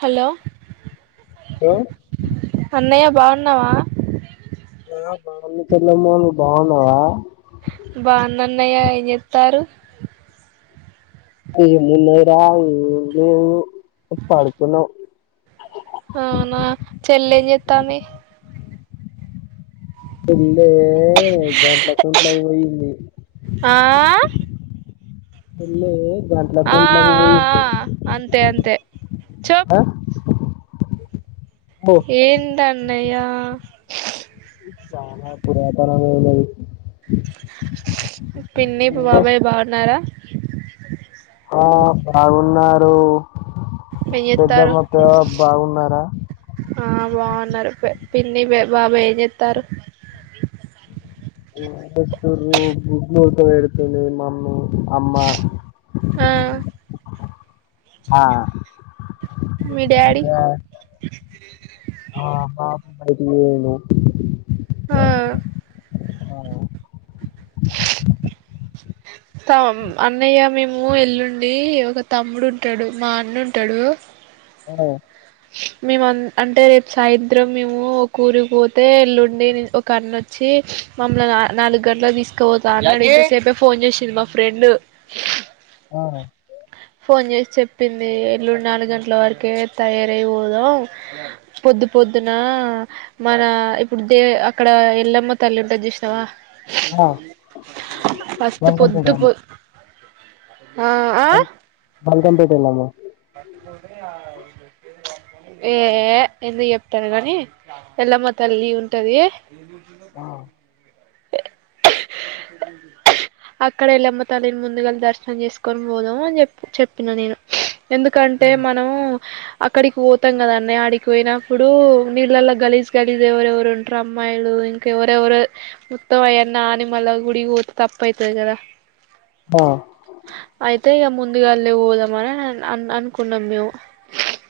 Hello hello అన్నయ్య బాగున్నావా? ఆ బాగున్న చెల్లమ్మ. నువ్వు బాగున్నావా? అన్నయ్య ఏం చేత్తారు? ఏమున్నాయి రా! ఏం లేదు. పడుకున్నా. అవునా చెల్లేమ్ చేత్తాంది? చెల్లె దాంట్లో కుంట్లక్ పోయింది. ఆ చెల్లె దాంట్లో ఆ ఆ కుంట్లక్ ఆ పోయింది. అంతే అంతే చెప్ ఆ అబ్బో ఏంట్ అన్నయ్య? చాలా అప్పురా తనక్ పోయినది. పిన్ని బాబాయ్ బాగున్నారా? ఆ బాగున్నారు. ఏం చేత్తారు పెద్దమ్మత్తయ్య బాగున్నారా? ఆ బాగున్నారు. పిన్ని బాబాయ్ ఏం చేత్తారు? గుడ్లిస్తురు. గుడ్లు ఉడక పెడుతుంది మమ్మీ. అమ్మ ఆ ఆ మీ డాడి? ఆ బాపు బయటికి పోయిండు. ఆ తమ్ అన్నయ్య మేము ఎల్లుండి ఒక తమ్ముడు ఉంటాడు. మా అన్నుంన్టాడు. డు ఆ మేము అంటే రేపు సాయంత్రం మేము ఒక ఊరికి పోతే ఎల్లుండి ఒక అన్నొచ్చి, ఇ మమ్మల్ని నాలుగు గంటలకు తీసుకపోతానునేసేపే ఫోన్ చేసింది మా ఫ్రెండ్. ఆ ఫోన్ చేసి చెప్పింది. ఎల్లుండు నాలుగు గంటల వరకే తయారయిపోదాం. పొద్దు పొద్దు పొద్దున మన ఇప్పుడు దే అక్కడ ఎల్లమ్మ తల్లి ఉంటుది చూసినావా ఆ ఫస్ట్ బల్కంపేట పొద్దు పొ వెళ్ళాము ఆ ఆ బాల్కం పెటేల్లమ్మ ప ఆ ఏ ఎందుకు చెప్తారు గాని ఎల్లమ్మ తల్లి ఉంటది ఆ అక్కడ వెళ్ళమ్మ తళ్ళిని ముందుగలి దర్శనం చేసుకొని పోదాము అని చెప్ చెప్పిన నేను ఎందుకంటే మనం అక్కడికి పోతాం కదా అన్నయ్య ఆడికి పోయినప్పుడు నీళ్ళల్ల గలీజ్ గలీజ్ ఎవరెవరు ఉంటారు అమ్మా మైలు ఇంకా ఎవరెవరు మొత్తం అయన్ని ఆనిమల్ల గుడికి పోతే తపైతది కదా ఆ అంతే ఇగ ముందుగాళ్ళే పోదామని అని అనుకున్నాం మేము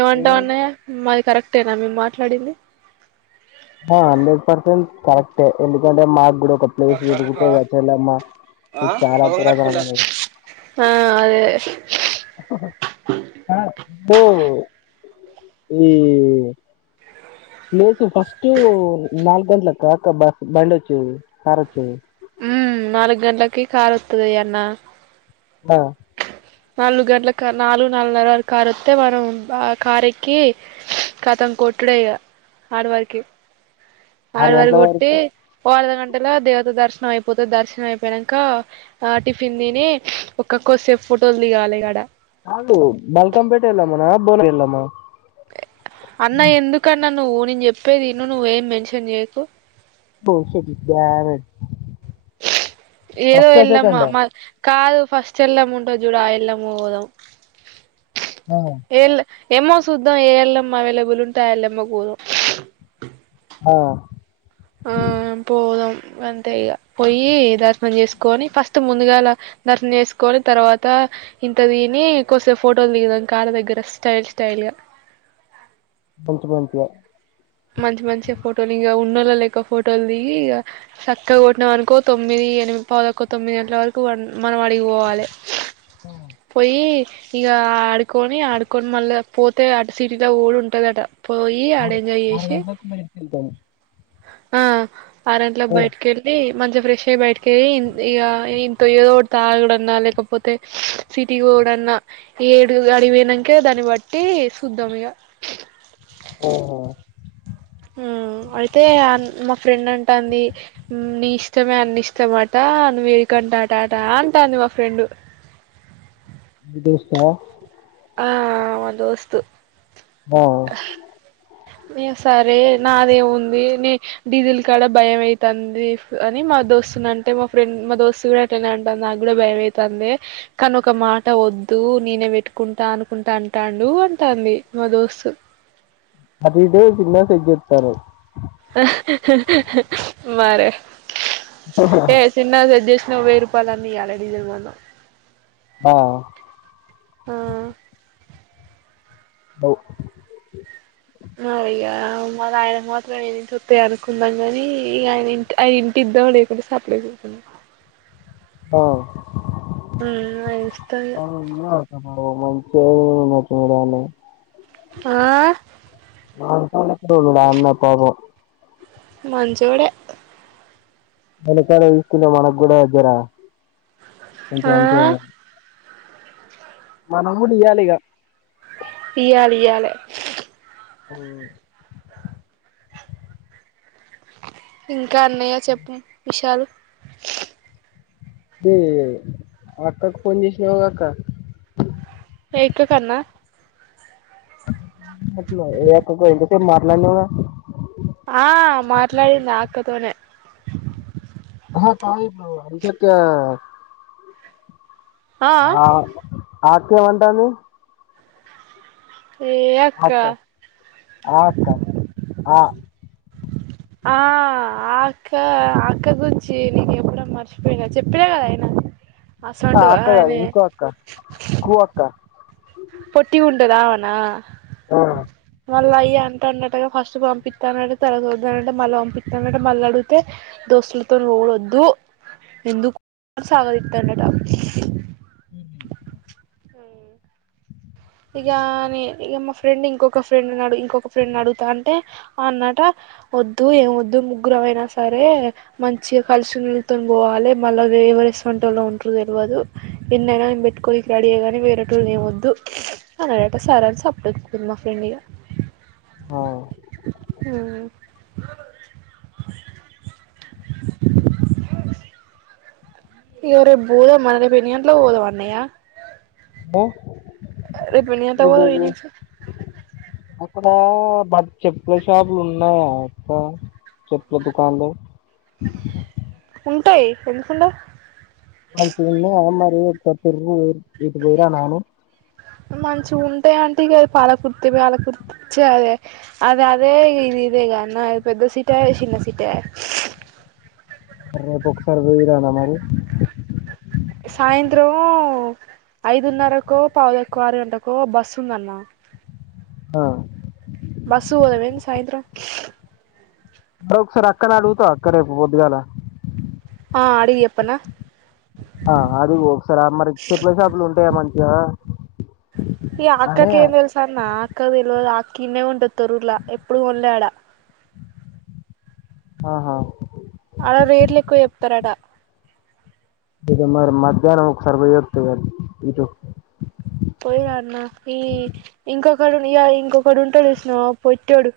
ఏమంటావ్ ఏమైంది? అన్నయ్య మాది కరెక్టేనా మేము మాట్లాడింది హ హండ్రెడ్ పర్సెంట్ కరెక్టే ఎందుకంటే మాగ్గుడ ప్లేస్ తిరుగుతది కద చెల్లెమ్మ ఆ చాల మొఖం కడుక్కుంటా [unintelligible] ఆ అదే పో ఈ ఏ ఫస్ట్టు నల్ గంట్లక అక్క బ బండోచ్చింది కారోచ్చింది మ్ నాలుగు గంటలకి కార్ ఒత్తది అన్న ఆ నాలుగు గంటల క్ నాలుగు నాలుగున్నర వరకు కారోస్తే మనం ఆ కారెక్కి కతం కొ ఎక్కుడే ఇగ ఆడివారికి ఆరు ఆడివారికి గంటల కొట్టి వరకు ఒ అర్థగం టలా దేవత దర్శనం అయిపోతది దర్శనం అయిపోయినంకా ఆ టిఫిన్ తిని క్క కోసేపు ఫోటోలు దిగాలే ఇగ అడ కదు బాల్కంపేట ఎల్లమ్మ నా బో ఎల్లమ్మ అన్న ఎందుకన్న నువ్వు నేను చెప్పేది విను నువ్వు ఏం మెన్షన్ చేయకు ఒకే తి గ్య [unintelligible] ఏదో ఎల్లమ్మ మద్ కాదు ఫస్ట్ ఎల్లమ్మ ఉంటది చూడు ఆ ఎల్లమ్మకు పోదాం అ ఎమ్మో సుద్దం ఏ ఎల్లమ్మ అవైలబుల్ ఉంటే ఆ ఎల్లమ్మకు పోదాం ఆ గంతే ఇగ పోయి దర్శనం చేసుకొని ఫస్ట్ ముందుగాలా దర్శనం చేసుకొని తర్వాత ఇంత దిని కొసేప్ ఫోటోల్ దిగుదాం కారు దగ్గర స్టైల్ స్టైల్ గా మంచి మంచిగ మంచి మంచిగ ఫోటోలు ఇగ ఉన్నోళ్ళ లేక్క ఫోటోలు దిగి ఇగ సక్కగా కొట్టినం అనుకో తొమ్మిది ఎనిమి పావ్ తక్కువ తొమ్మిది గంటల వరకు మనం అడిగిపోవాలే ఆ! పోయ్యి ఇగ ఆడుకొని ఆడుకొని మళ్ళ పోతే అటు సిటీలక్ పోవుడు ఉంటదట పోయి ఆడ ఎంజాయ్ చేసి దాని కోసం బైటికెళ్తారు ఆ ఆర్గంట్లక్ బైటికేళ్ళి మంచిగా ఫ్రెష్ అయ్యి బయటికీ పోయి ఇగ ఇంత ఏదోటి తాగుడన్నా లేకపోతే సిటీ చూడన్నా ఏడు అడికిపోయినంక ఇగ దాన్ని బట్టి సుద్ధం ఇగ ఆహ హుమ్ అయితే మా ఫ్రెండ్ అంటంది నీ ఇష్టమే అన్న ఇష్టమాట నువ్ ఎడిక కంటే అంటాట అంటంది మ ఫ్రెండ్ మీ దోస్త ఆ అ మా దోస్తు ఆ ఈ సరే నాదేముంది నీ డీజిల్ కాడ భయం అయితంది ఫ్ అని మా. దోస్తు అంటే మా ఫ్రెం, మా దోస్తు కూడా అట్లనే అంటంది. నాగుడా భయమైతాందే కానీ ఒక మాట వ. ద్దు నేనే పెట్టుకుంటా అనుకుంటా అంటాడు అంటాంది మా దోస్తు. అది [unintelligible] సిగ్నల్ చెక్ చేస్తారు. మరే ఏ చిన్న సెట్జెస్. నువ్వు వెయ్యి రూపాయలన్న ఇయ్యాలే డీజర్ [unintelligible] ఆ ఆ ఔ మరిగా మరాయన మాత్రం ఏ [unintelligible] అనుకుందాం గాని, ఇగ ఆయన ఇంటి ఆయన ఇంటి. డోర్ తీయకుంటే సప్పుడు కాకుండా కూర్చుందాం. అరే ఆయన ఇస్తాడు ఇగ [unintelligible] [unintelligible] ఇంగా చూడాలి. ఆ [unintelligible] ఆయమ్మ పాపం. మంచోడే మునక్కాయలు తీసుకున్న మనకు కూడా జరా కొంచం. ఆ [unintelligible] మనక్కూడా ఇయ్యాలిగా. ఇయాల ఇయాలే అ ఇంకా అన్నయ్య చెప్ప విషయాలు. ఏ అక్కకు ఫోన్ చేసినావుగాక్క. [unintelligible] కన్నా [inaudible] [unintelligible] ఇంతసేపు మాట్లాడినావుగా. ఆ మాట్లాడినాక్కతోనే హొ కాదు ఇప్పుడు [unintelligible] షక్క ఆ అక్క ఏమంటంది అక్క ఆక్క ఆ ఆ అక్క, అక్క గుంచ్చి నీకు ఎప్పుడో మర్చిపోయినా చెప్పినా, కదా ఆయన. ఆ అక్క కాదు అసంటఆనీ ఇంకో అక్క కు అక్క పొట్టి గుంట దామనా ఆ వాళ్ల అయ్యా. టన్నట్టగా ఫస్ట్ పంపిత్త [unintelligible] తర్వాత వద్దన్నాడటా, మళ్ళీ పంపిత్తనన్నాడట మల్ల అడుగుతే దోస్తులతోను. వద్దు ఎందు అని సాగదిత్తాండట. ఉహు ఇగా నే ఇగ మా ఫ్రెండ్ ఇంకొక ఫ్రెండ్డు ఉన్నాడు, ఇంకొక ఫ్రెండ్ అడుతంటే అన్నట. వద్దు ఏం వద్దు ముగ్గుర అయినా సరే, మంచిగా కలిసి నిళ్ళతుని పోవాలే మళ్ళా వే. ఏవరెస్ వంటోల్లో ఉంట్రరో తెలివదు ఎన్నైనా నేన్ పెట్టుకొనికి రెడీయగానీ వేరేటోల్ లే వద్దు. అనడట సారా అని సప్పుడు కా [unintelligible] మా ఫ్రెండిగా. అ ఇగో రేపు పోదాం మల్ల రేపు ఎన్ని గంటలకు పోదాం అన్నయ్య. బా రేపు ఎన్ని గంటలకు పోదాం ఈ నుంచి అక్కడ బట్ చెప్పుల షాపులు ఉన్నాయా అక్క? చెప్పుల దుకాండ్లు ఉంటాయి ఎందుకుండవ్ మంచి ఉన్నయా మరి చెప్పులు [unintelligible] ఇటికి పోయిరానీ. మంచిగా ఉంటాయి అంటే ఇగే పాలకుర్తి, పాలకుర్తిచ్చదే అది అదే, ఇది ఇదే. ఇదే గా నా పెద్ద సిటా, చిన్న సిటీ [unintelligible] రేపు ఒక్కసారి రీ రానా మరి సాయంత్రమ్ ఐదు ఉన్నరకో పౌవు దక్కు ఆరు గంటకో బస్ ఉంద అన్న ఆ బస్సు పోదవేన్ సాయంత్ర ప్రోక్స్ రక్కల [inaudible] అక్కన అడుగుతా అక్క రేపు పొద్దుగాల ఆ అడిగి చేప్పనా ఆ అది ఒక సారి అమ్మని అడిగితే ప్లే షాప్ లో ఉంటాయ్ మంచిగా ఈ అని అక్కకి ఏమ్ తెల్స్ అన్నా అక్కక్ దేల్వద్ అ కిన్నె ఉంట అది తొరుల్లా ఎప్పుడు వోళ్యాడా ఆహా ఆడ రీర్లిక్కు చెప్తార అటా ఇక మరి మధ్యాహ్ననం సర్వ చేత్తు గాని లే ఇటు పోయి రా అన్న ఈ ఇంకొకడు నీలా ఇంకొకడు ఉంటాడు అసులు పొట్టోడు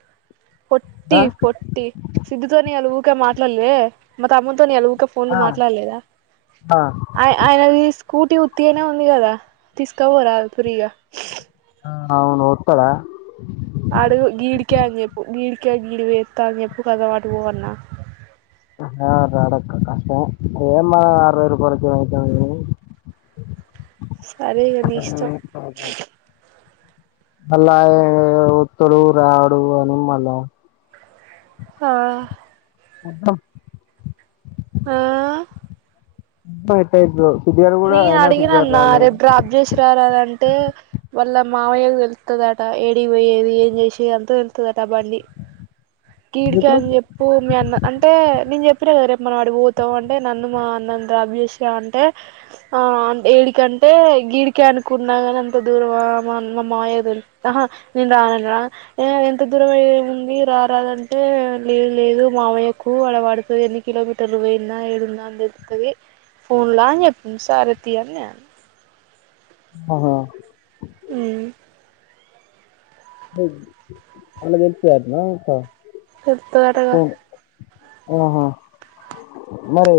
పొట్టి ఆ పొట్టి సిద్ధుతోనే అలు ఊక మాట్లాల్వే మా తమ్ముడ్నీతో ఇయాల ఊ ఇక ఫోన్లు ఆ మాట్లాడలేదా ఆ ఆయ్ ఆయన అది స్కూటీ ఉత్తిగానే ఉంది కదా తీస్ కోపోరాదు ఫ్రీగా ఆ అవును ఊర్కోరా ఆడుగు గీడికే అని చెప్పు గీడికే గీడి వేస్తా అని చెప్పు కదా వాటు పో అన్న ఆ ద అడఅక్కు ఎ మ్మా అర్ వై రుపాయలకు [inaudible] సరే ఇగా నీ ఇష్టం అల్లా ఇ ఊత్తడు రాడు అని మల్లా హ మొత్తం ఆ పైతే బ్రో నేను అడిగిన అన్న రేపు క్రాబ్ చేసిరార అని అంటే వాళ్ళ మామయ్య తెలుత్త అది అంట ఏడి పోయేది ఏం చేసేది అంత తేలుస్తుద అంట అవ అన్ని కీడికా ఎందుకు అని చెప్పు మీ అన్న అంటే నేను చెప్పు ఇప్పుడేరేపు మనం అడిపోతాం అంటే నన్ను మా అన్నంద అభేస అంటే ఆ ఏడికంటే అంటే గీడికే అనుకున్నా కాని అంత దూరం మా మాయదిహా నేను రానను రా ఏ ఎంత దూరం అయి ఉంది రా ఉంటద అంటే లేదు లేదు మామయ్యకు వాడ వాడుతుంది ఎన్ని కిలోమీటర్లు పోయయింద ఏడుంద అ లే అంట అది ఫోన్ లా అన్ చేప్పింది సరేతి అని చెప్పిన ఆహా ఉమ్ అలా [unintelligible] చెప్పుతోరగ ఆహా మరి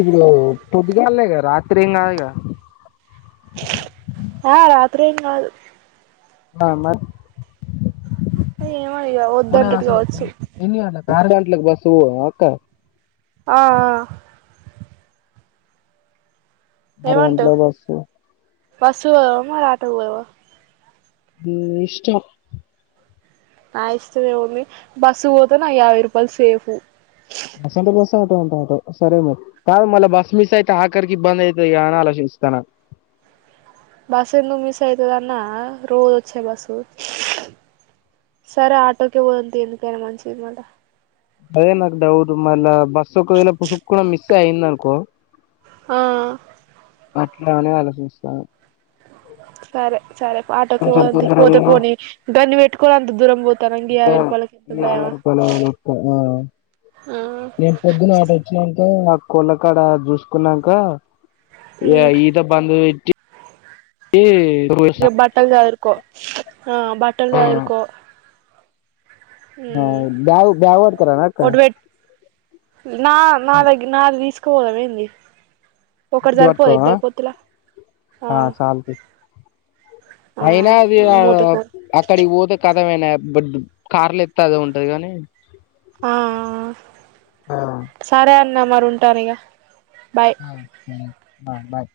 ఇప్పుడు పొద్దుగాల ఇక రాత్రి ఏం కాదుగా త్రీ ఏం కాదు ఆ మరి ఏమో ఇగ మన వద్దంటడు అసలు కావచ్చు ఎన్ని గంటలు ఆరు గంటలకు పోస్తవు అక్క ఆ ఆ ఆరు గంటలకు బోస్తావు బస్సుకు పోదమా మరి ఆటోకు పోదమా నీ ఇష్టం నా ఇష్టమ్ ఎముఉంది బస్సు పోతే నాకు యాభై రూపాయలు సేఫు బస్ అంటే బస ఆటో అంటే ఆట సరే మరి కా మళ్ళ బస్ మిస్ అయితే ఆాకకి బంద అయితే ఎ అనా ఆలోచే ఇస్తన క్ బస్ ఎందుకు మిస్ అయితదన్నా రోజ్ వచ్చే బసు సరే ఆటోకె పోదాం తీ ఎందుకైనా మంచిది మల్ల అదే నాకు డౌట్ మళ్ళా బస్సు ఒకవేళ పుసుకున మిస్ అయింది అనుకో ఆ నాని వాళ్ళ ఫ్రెండ్స్ కాదు సరే సరే ఆటోకి పోంది తొందర పోతే పోనీ గన్ని వెట్టుకో అంత దూరం పో గా యావై రూపాయలు [unintelligible] ఆ నేను పొద్దున్న అటోచ్చినా ఆ కుళ్లకాడ చూసుకున్నాక మ్ ఈత బంధు ఈ ఇగ బట్టలు సదరుకో ఆ బట్టలు ఆ, సదరుకో ఆ బ్యాగు బాగ్ పట్టుకొని రానా అక్క ఒకటి పెట్ నా నా దగ్గ నాది తీసుకోవాలం ఏంది ఒకటి ఇప్పుడు సరిపోద పట్టుకో ఆ, ఇద్దరి పొత్తుల ఆ చాలు తీ. అయినా అది మూతకు అక్కడికి పోదు కా మొత్తం ఐన బడ్ కార్లో ఎత్తే అదే ఉంటది గాని ఆ ఆ సరే అన్న మరి ఉంటాను ఇగ బాయ్ మ్ మ్ అ బాయ్